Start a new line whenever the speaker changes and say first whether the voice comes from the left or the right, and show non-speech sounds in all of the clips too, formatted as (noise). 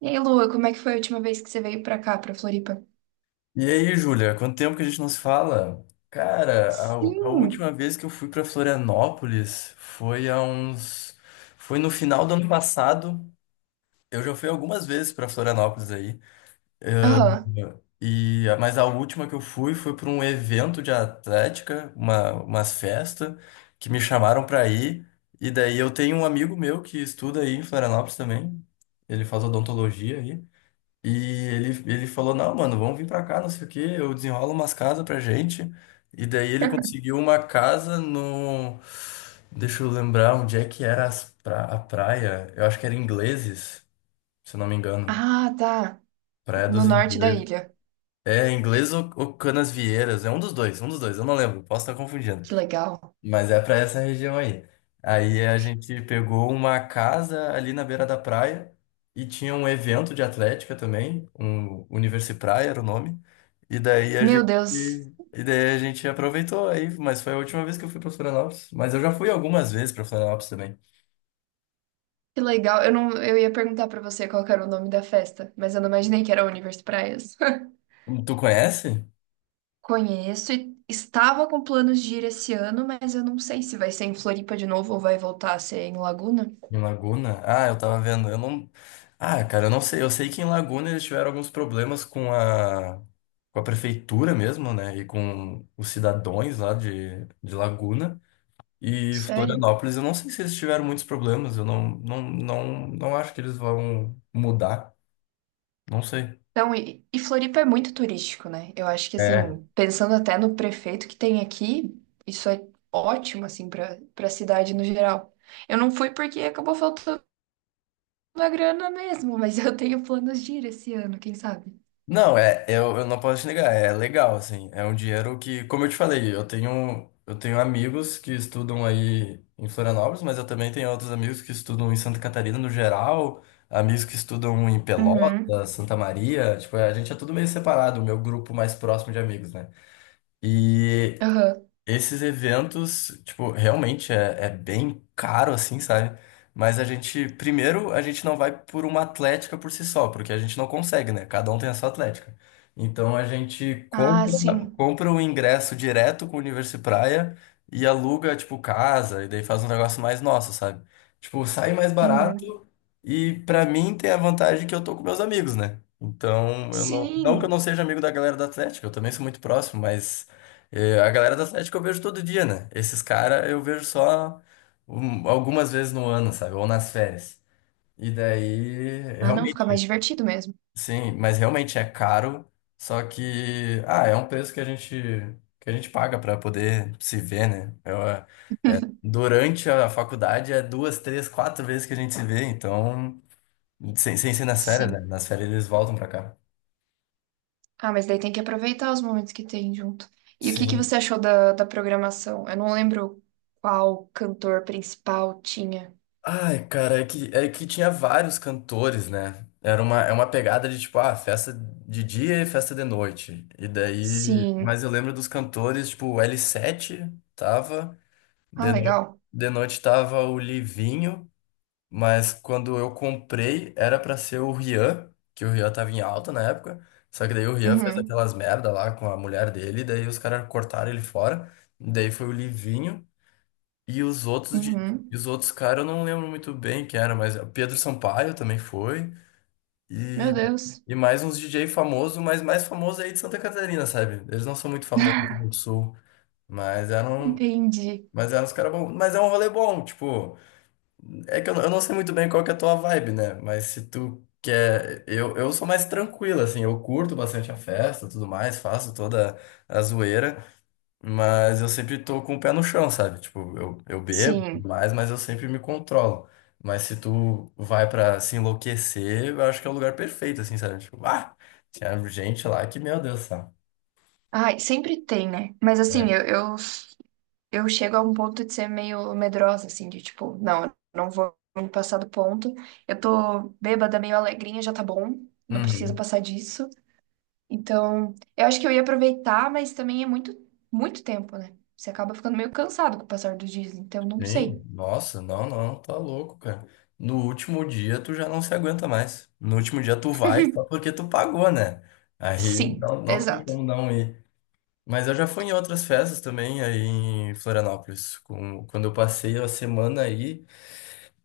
right: E aí, Lua, como é que foi a última vez que você veio pra cá, pra Floripa?
left: E aí, Júlia, quanto tempo que a gente não se fala? Cara, a última
right: Sim.
left: vez que eu fui para Florianópolis foi há uns. Foi no final do ano passado. Eu já fui algumas vezes para Florianópolis aí.
right: Aham.
left: E, mas a última que eu fui foi para um evento de atlética, umas festas, que me chamaram para ir. E daí eu tenho um amigo meu que estuda aí em Florianópolis também. Ele faz odontologia aí. E ele falou, não, mano, vamos vir pra cá, não sei o quê, eu desenrolo umas casas pra gente. E daí ele
right: (laughs)
left: conseguiu uma casa no... Deixa eu lembrar onde é que era a praia. Eu acho que era Ingleses, se eu não me engano.
right: Ah, tá.
left: Praia
right: No
left: dos
right: norte da
left: Ingleses.
right: ilha.
left: É, Inglês ou Canas Vieiras. É um dos dois, eu não lembro, posso estar confundindo.
right: Que legal.
left: Mas é para essa região aí. Aí a gente pegou uma casa ali na beira da praia e tinha um evento de atlética também, um Universi Praia era o nome. E daí a
right: Meu
left: gente
right: Deus,
left: e daí a gente aproveitou aí, mas foi a última vez que eu fui para Florianópolis, mas eu já fui algumas vezes para Florianópolis também.
right: que legal. Eu não, eu ia perguntar pra você qual que era o nome da festa, mas eu não imaginei que era Universo Praias. (laughs)
left: Tu conhece?
right: Conheço e estava com planos de ir esse ano, mas eu não sei se vai ser em Floripa de novo ou vai voltar a ser em Laguna.
left: Em Laguna? Ah, eu tava vendo. Eu não. Ah, cara, eu não sei. Eu sei que em Laguna eles tiveram alguns problemas com a prefeitura mesmo, né? E com os cidadãos lá de Laguna. E
right: Sério?
left: Florianópolis, eu não sei se eles tiveram muitos problemas. Eu não acho que eles vão mudar. Não sei.
right: Então, e Floripa é muito turístico, né? Eu acho que,
left: É.
right: assim, pensando até no prefeito que tem aqui, isso é ótimo, assim, para a cidade no geral. Eu não fui porque acabou faltando a grana mesmo, mas eu tenho planos de ir esse ano, quem sabe?
left: Não, é, eu não posso te negar, é legal, assim, é um dinheiro que, como eu te falei, eu tenho amigos que estudam aí em Florianópolis, mas eu também tenho outros amigos que estudam em Santa Catarina no geral, amigos que estudam em
right: Uhum.
left: Pelotas, Santa Maria, tipo, a gente é tudo meio separado, o meu grupo mais próximo de amigos, né? E
right: Aham.
left: esses eventos, tipo, realmente é bem caro, assim, sabe? Mas a gente, primeiro, a gente não vai por uma atlética por si só, porque a gente não consegue, né? Cada um tem a sua atlética. Então a gente
right: Ah,
left: compra,
right: sim.
left: compra o ingresso direto com o Universo Praia e aluga, tipo, casa, e daí faz um negócio mais nosso, sabe? Tipo, sai mais barato
right: Uhum.
left: e pra mim tem a vantagem que eu tô com meus amigos, né? Então, eu não, não que eu
right: Sim.
left: não seja amigo da galera da Atlética, eu também sou muito próximo, mas. É, a galera do Atlético eu vejo todo dia, né? Esses caras eu vejo só algumas vezes no ano, sabe? Ou nas férias. E daí,
right: Ah, não, fica mais
left: realmente,
right: divertido mesmo.
left: sim, mas realmente é caro, só que, ah, é um preço que a gente paga pra poder se ver, né? Durante a faculdade é duas, três, quatro vezes que a gente se vê, então, sem ser nas férias, né?
right: Sim.
left: Nas férias eles voltam pra cá.
right: Ah, mas daí tem que aproveitar os momentos que tem junto. E o que que
left: Sim.
right: você achou da programação? Eu não lembro qual cantor principal tinha.
left: Ai, cara, é que tinha vários cantores, né? É uma pegada de tipo, ah, festa de dia e festa de noite. E daí.
right: Sim.
left: Mas eu lembro dos cantores, tipo, o L7 tava, de,
right: Ah,
left: no-
right: legal.
left: de noite tava o Livinho, mas quando eu comprei era pra ser o Rian, que o Rian tava em alta na época. Só que daí o Rian fez
right: Uhum.
left: aquelas merda lá com a mulher dele, daí os caras cortaram ele fora. Daí foi o Livinho. E os outros de, e
right: Uhum.
left: os outros caras eu não lembro muito bem quem era, mas o Pedro Sampaio também foi.
right: Meu
left: E,
right: Deus.
left: e mais uns DJ famosos, mas mais famoso aí de Santa Catarina, sabe? Eles não são muito famosos aqui no sul, mas eram,
right: Entendi.
left: mas eram os caras bons. Mas é um rolê bom, tipo, é que eu não sei muito bem qual que é a tua vibe, né? Mas se tu quer, eu sou mais tranquilo, assim, eu curto bastante a festa, tudo mais, faço toda a zoeira. Mas eu sempre tô com o pé no chão, sabe? Tipo, eu bebo e tudo
right: Sim.
left: mais, mas eu sempre me controlo. Mas se tu vai pra se enlouquecer, eu acho que é o lugar perfeito, assim, sabe? Tipo, ah, tinha gente lá que, meu Deus, sabe?
right: Ai, sempre tem, né? Mas assim,
left: É.
right: eu chego a um ponto de ser meio medrosa, assim, de tipo, não, eu não vou me passar do ponto. Eu tô bêbada, meio alegrinha, já tá bom. Não precisa
left: Uhum.
right: passar disso. Então, eu acho que eu ia aproveitar, mas também é muito, muito tempo, né? Você acaba ficando meio cansado com o passar dos dias, então não
left: Sim,
right: sei.
left: nossa, não, não, tá louco, cara. No último dia tu já não se aguenta mais. No último dia tu vai só
right: (laughs)
left: porque tu pagou, né? Aí
right: Sim,
left: não, não tem
right: exato.
left: como não ir. Mas eu já fui em outras festas também aí em Florianópolis. Quando eu passei a semana aí.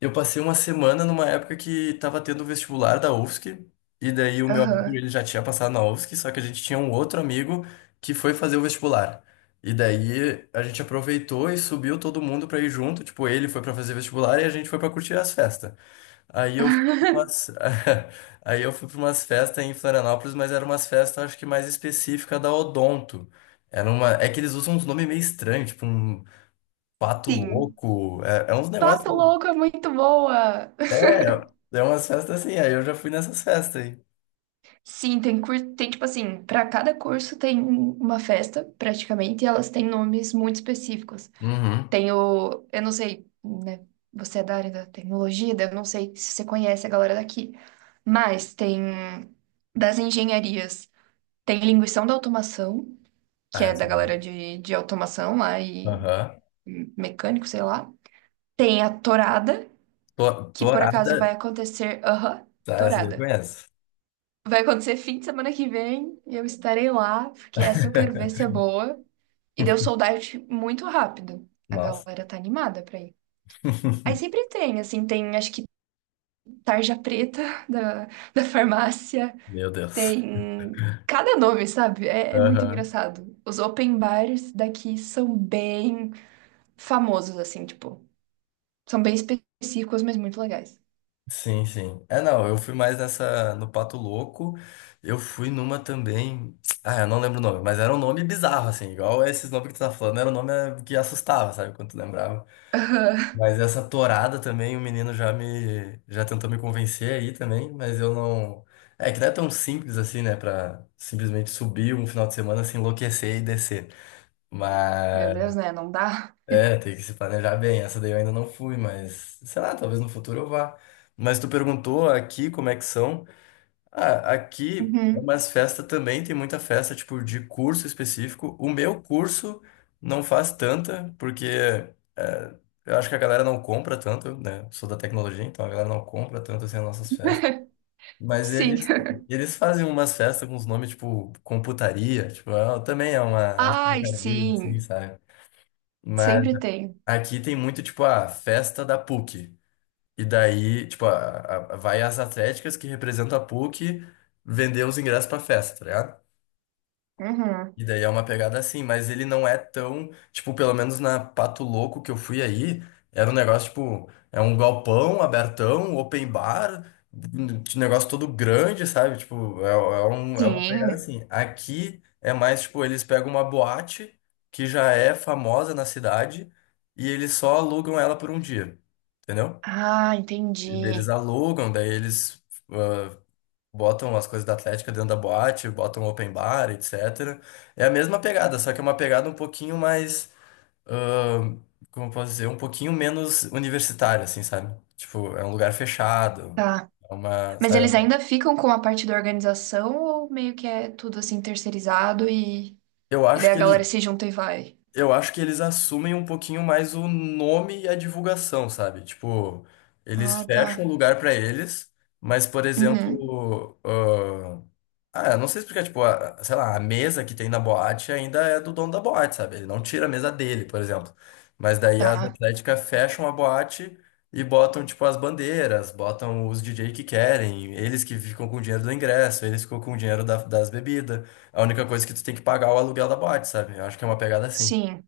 left: Eu passei uma semana numa época que tava tendo o vestibular da UFSC, e daí o meu amigo
right: Aham.
left: ele já tinha passado na UFSC, só que a gente tinha um outro amigo que foi fazer o vestibular. E daí a gente aproveitou e subiu todo mundo pra ir junto, tipo, ele foi pra fazer vestibular e a gente foi pra curtir as festas. Aí eu fui
right: (laughs)
left: pra umas... (laughs) aí eu fui para umas festas em Florianópolis, mas eram umas festas acho que mais específicas da Odonto. Era uma... É que eles usam uns nomes meio estranhos, tipo um pato
right: Sim.
left: louco, é uns negócios
right: Pato Louco é muito boa!
left: é, é umas festas assim, aí eu já fui nessas festas aí.
right: Sim, tem curso, tem tipo assim, para cada curso tem uma festa, praticamente, e elas têm nomes muito específicos.
left: Uhum.
right: Tem o, eu não sei, né? Você é da área da tecnologia, daí eu não sei se você conhece a galera daqui, mas tem das engenharias, tem linguição da automação, que
left: Ah,
right: é
left: essa
right: da
left: daí.
right: galera de automação lá e
left: Aham.
right: mecânico, sei lá. Tem a tourada, que por
left: Torada.
right: acaso vai acontecer, aham,
left: Tá, essa daí eu
right: tourada.
left: conheço.
right: Vai acontecer fim de semana que vem e eu estarei lá, porque essa eu quero ver se é
left: (laughs)
right: boa. E deu sold out muito rápido. A
left: Nossa.
right: galera tá animada pra ir. Aí
left: (laughs)
right: sempre tem, assim, tem acho que tarja preta (laughs) da, da farmácia,
left: Meu Deus.
right: tem cada nome, sabe? é, muito
left: Aham.
right: engraçado. Os open bars daqui são bem famosos, assim, tipo, são bem específicos, mas muito legais.
left: Sim, sim. É, não, eu fui mais nessa, no Pato Louco. Eu fui numa também. Ah, eu não lembro o nome, mas era um nome bizarro, assim, igual esses nomes que tu tá falando, era um nome que assustava, sabe? Quando tu lembrava.
right: (laughs)
left: Mas essa torada também, o menino já já tentou me convencer aí também, mas eu não. É que não é tão simples assim, né? Pra simplesmente subir um final de semana, se enlouquecer e descer.
right: Meu
left: Mas
right: Deus, né? Não dá?
left: é, tem que se planejar bem. Essa daí eu ainda não fui, mas sei lá, talvez no futuro eu vá. Mas tu perguntou aqui como é que são. Ah, aqui é
right: Uhum.
left: umas festas também, tem muita festa, tipo, de curso específico. O meu curso não faz tanta, porque eh, eu acho que a galera não compra tanto, né? Sou da tecnologia, então a galera não compra tanto assim as nossas festas. Mas
right: Sim.
left: eles fazem umas festas com os nomes, tipo, computaria, tipo, também é uma,
right: (laughs)
left: é um
right: Ai,
left: trocadilho, assim,
right: sim.
left: sabe? Mas
right: Sempre tem.
left: aqui tem muito, tipo, a festa da PUC. E daí, tipo, vai as atléticas que representam a PUC vender os ingressos pra festa, tá ligado?
right: Uhum.
left: E daí é uma pegada assim, mas ele não é tão, tipo, pelo menos na Pato Louco que eu fui aí, era um negócio, tipo, é um galpão abertão, open bar, um negócio todo grande, sabe? Tipo, é uma pegada
right: Sim.
left: assim. Aqui é mais, tipo, eles pegam uma boate que já é famosa na cidade e eles só alugam ela por um dia, entendeu?
right: Ah,
left: Eles
right: entendi.
left: alugam, daí eles ah, botam as coisas da Atlética dentro da boate, botam open bar, etc. É a mesma pegada, só que é uma pegada um pouquinho mais, ah, como eu posso dizer, um pouquinho menos universitária, assim, sabe? Tipo, é um lugar fechado,
right: Tá.
left: é uma,
right: Mas
left: sabe?
right: eles ainda ficam com a parte da organização ou meio que é tudo assim terceirizado
left: Eu
right: e
left: acho
right: daí a
left: que eles,
right: galera se junta e vai?
left: eu acho que eles assumem um pouquinho mais o nome e a divulgação, sabe? Tipo, eles
right: Ah, tá.
left: fecham o lugar pra eles, mas, por
right: Uhum.
left: exemplo, eu não sei explicar, tipo, sei lá, a mesa que tem na boate ainda é do dono da boate, sabe? Ele não tira a mesa dele, por exemplo. Mas daí as
right: Tá.
left: atléticas fecham a boate e botam, tipo, as bandeiras, botam os DJ que querem, eles que ficam com o dinheiro do ingresso, eles ficam com o dinheiro das bebidas. A única coisa é que tu tem que pagar é o aluguel da boate, sabe? Eu acho que é uma pegada assim.
right: Sim.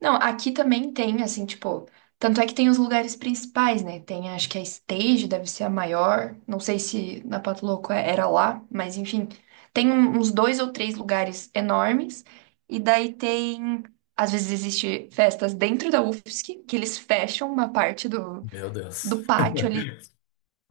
right: Não, aqui também tem, assim, tipo, tanto é que tem os lugares principais, né? Tem, acho que a Stage deve ser a maior. Não sei se na Pato Louco era lá, mas enfim, tem uns dois ou três lugares enormes. E daí tem, às vezes existe festas dentro da UFSC, que eles fecham uma parte do,
left: Meu Deus.
right: do pátio ali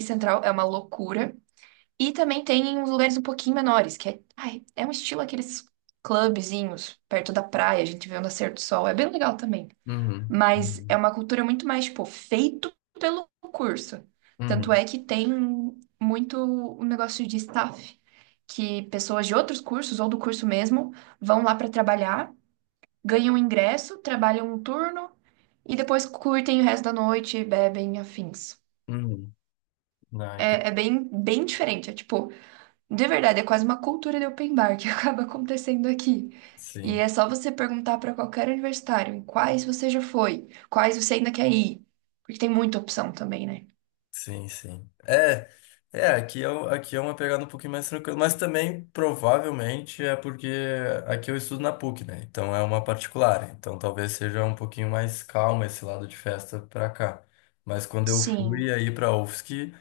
right: central, é uma loucura. E também tem uns lugares um pouquinho menores, que é, ai, é um estilo aqueles clubezinhos perto da praia, a gente vê o nascer do sol, é bem legal também.
left: Uhum.
right: Mas é
left: Uhum.
right: uma cultura muito mais, tipo, feito pelo curso. Tanto
left: Uhum.
right: é que tem muito um negócio de staff, que pessoas de outros cursos ou do curso mesmo vão lá para trabalhar, ganham ingresso, trabalham um turno e depois curtem o resto da noite, bebem, afins.
left: Uhum. Não, entendi.
right: é, bem, bem diferente. É tipo, de verdade, é quase uma cultura de open bar que (laughs) acaba acontecendo aqui. E
left: Sim.
right: é só você perguntar para qualquer universitário em quais você já foi, quais você ainda quer ir. Porque tem muita opção também, né?
left: Sim, sim. É, aqui é uma pegada um pouquinho mais tranquila, mas também provavelmente é porque aqui eu estudo na PUC, né? Então é uma particular, então talvez seja um pouquinho mais calma esse lado de festa pra cá. Mas quando eu fui
right: Sim,
left: aí pra UFSC,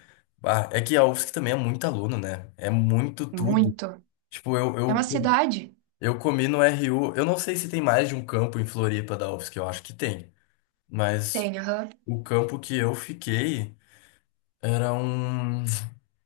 left: ah, é que a UFSC também é muito aluno, né? É muito tudo.
right: muito.
left: Tipo, eu,
right: É uma
left: eu,
right: cidade?
left: eu comi no RU, eu não sei se tem mais de um campo em Floripa da UFSC, eu acho que tem, mas
right: Tem, aham.
left: o campo que eu fiquei. Era um.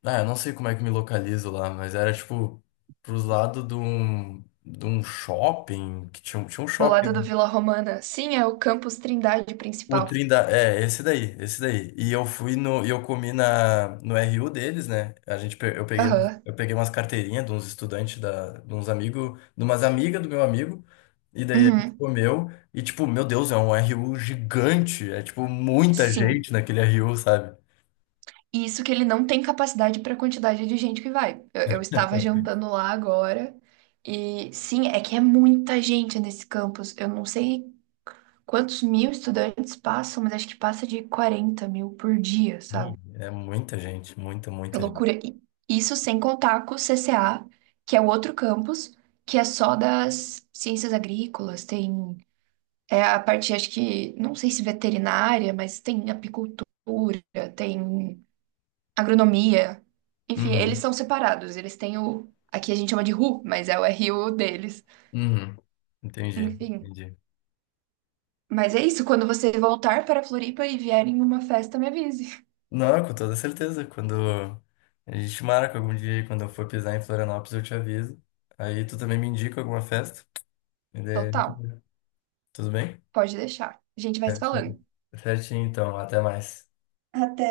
left: Ah, eu não sei como é que me localizo lá, mas era tipo pros lados de um shopping, que tinha, tinha um
right: Do lado do
left: shopping.
right: Vila Romana. Sim, é o campus Trindade
left: O
right: principal.
left: Trindade, é, esse daí, esse daí. Eu comi no RU deles, né? A gente, pe- eu peguei, um-
right: Aham.
left: eu peguei umas carteirinhas de uns estudantes, de uns amigos, de umas amigas do meu amigo, e daí a gente
right: Uhum.
left: comeu, e tipo, meu Deus, é um RU gigante, é tipo muita
right: Sim.
left: gente naquele RU, sabe?
right: E isso que ele não tem capacidade para a quantidade de gente que vai. Eu estava jantando lá agora. E sim, é que é muita gente nesse campus. Eu não sei quantos mil estudantes passam, mas acho que passa de 40 mil por dia, sabe?
left: Hum. É muita gente, muita,
right: É
left: muita
right: loucura.
left: gente.
right: E isso sem contar com o CCA, que é o outro campus, que é só das ciências agrícolas, tem é a parte, acho que, não sei se veterinária, mas tem apicultura, tem agronomia. Enfim, eles são separados, eles têm o. Aqui a gente chama de RU, mas é o RU deles.
left: Uhum. Entendi,
right: Enfim.
left: entendi.
right: Mas é isso, quando você voltar para Floripa e vier em uma festa, me avise.
left: Não, com toda certeza. Quando a gente marca algum dia, aí, quando eu for pisar em Florianópolis, eu te aviso. Aí tu também me indica alguma festa. E daí, a gente
right: Total.
left: vai. Tudo bem?
right: Pode deixar. A gente vai se
left: Certinho.
right: falando.
left: Certinho, então. Até mais.
right: Até.